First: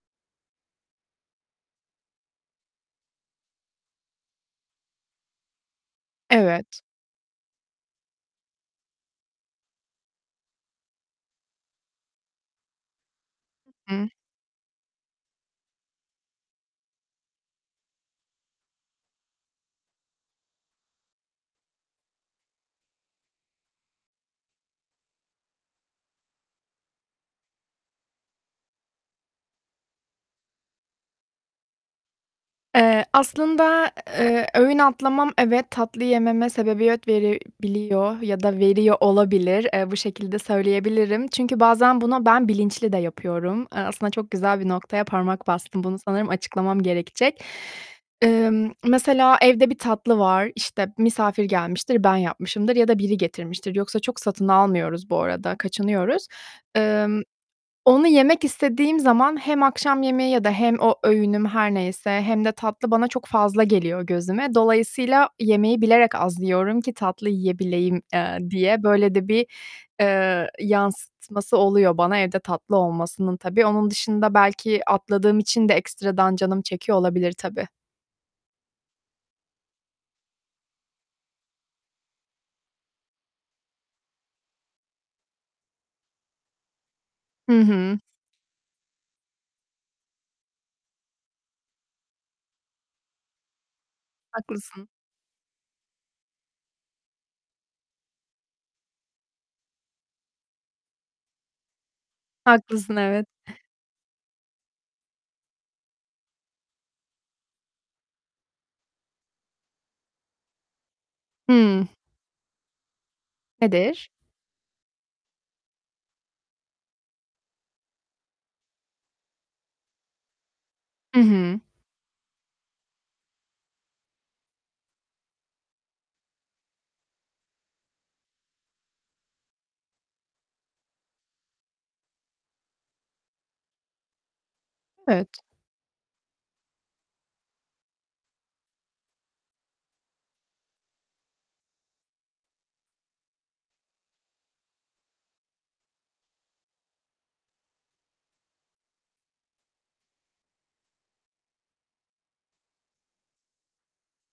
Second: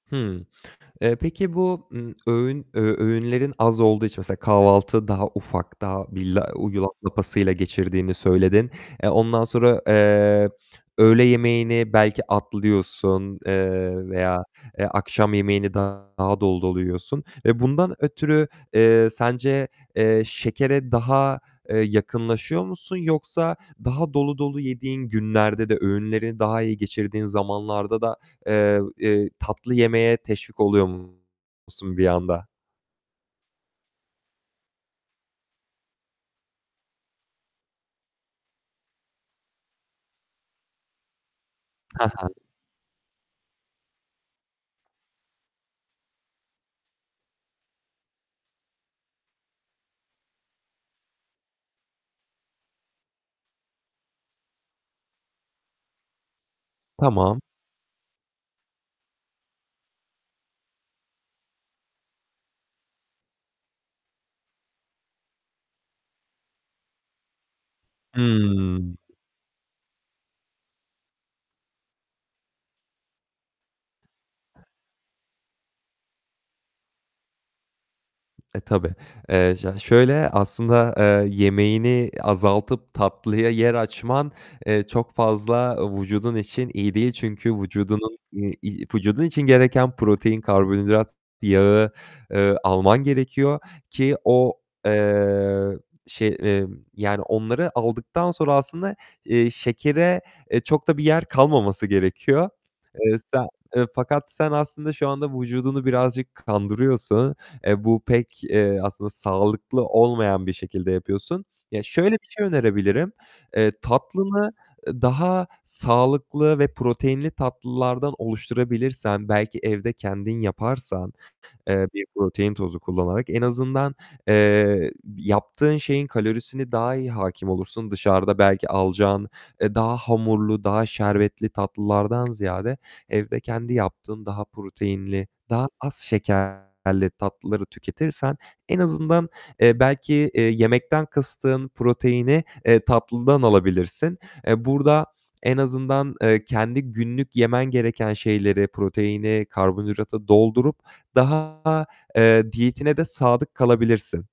Hımm, eee, peki, bu, ımm, öğün ö öğünlerin az olduğu için mesela kahvaltı daha ufak, daha bir Evet. yulaf lapasıyla geçirdiğini söyledin. Eee, ondan sonra, eee, öğle yemeğini belki atlıyorsun, eee, Hı. veya akşam, eee, yemeğini daha dolu dolu yiyorsun, eee, bundan ötürü, eee, sence, eee, şekere daha, eee, yakınlaşıyor musun, yoksa daha dolu dolu yediğin günlerde de öğünleri daha iyi geçirdiğin zamanlarda da, eee, eee, tatlı yemeye teşvik oluyor musun bir anda? Eee, aslında, eee, öğün atlamam evet, tatlı yememe sebebiyet verebiliyor ya da veriyor olabilir. Eee, bu şekilde söyleyebilirim. Çünkü bazen He bunu he. ben bilinçli de yapıyorum; eee, aslında çok güzel bir noktaya parmak bastın, bunu sanırım açıklamam gerekecek. Eee, mesela evde bir tatlı var, işte misafir gelmiştir, ben yapmışımdır ya da biri getirmiştir. Yoksa çok satın almıyoruz bu arada, kaçınıyoruz. Emm, Tamam. onu yemek istediğim zaman hem akşam yemeği ya da hem o öğünüm her neyse hem de tatlı bana çok fazla geliyor gözüme. Dolayısıyla yemeği bilerek az yiyorum ki tatlı yiyebileyim, eee, diye Hımm. böyle de bir, eee, yansıtması oluyor bana evde tatlı olmasının tabii. Onun dışında belki atladığım için de ekstradan canım çekiyor olabilir tabii. E, tabii, eee, ş şöyle aslında, eee, yemeğini azaltıp tatlıya yer açman, eee, çok fazla vücudun için iyi değil, çünkü Hı hı. vücudunun, i vücudun için gereken protein, karbonhidrat, yağı, eee, alman gerekiyor ki o, Haklısın. eee, şey, ımm, yani onları aldıktan sonra aslında, eee, şekere, eee, çok da bir yer kalmaması gerekiyor. Haklısın Eee, evet. sen fakat sen aslında şu anda vücudunu birazcık kandırıyorsun. Eee, bu pek, eee, aslında sağlıklı olmayan bir şekilde yapıyorsun. Ya, Hımm. şöyle bir şey önerebilirim: Eee, Nedir? tatlını, eee, daha sağlıklı ve proteinli tatlılardan oluşturabilirsen, belki evde kendin yaparsan, Hı hı. eee, bir protein tozu kullanarak en azından, eee, yaptığın şeyin kalorisini daha iyi hâkim olursun. Dışarıda belki alacağın daha hamurlu, daha şerbetli tatlılardan ziyade evde kendi yaptığın daha proteinli, Evet. daha az şekerli tatlıları tüketirsen en azından, eee, belki, eee, yemekten kıstığın proteini, eee, tatlıdan alabilirsin. Eee, burada en azından, eee, kendi günlük yemen gereken şeyleri, proteini, karbonhidratı doldurup daha, eee, diyetine de sadık kalabilirsin.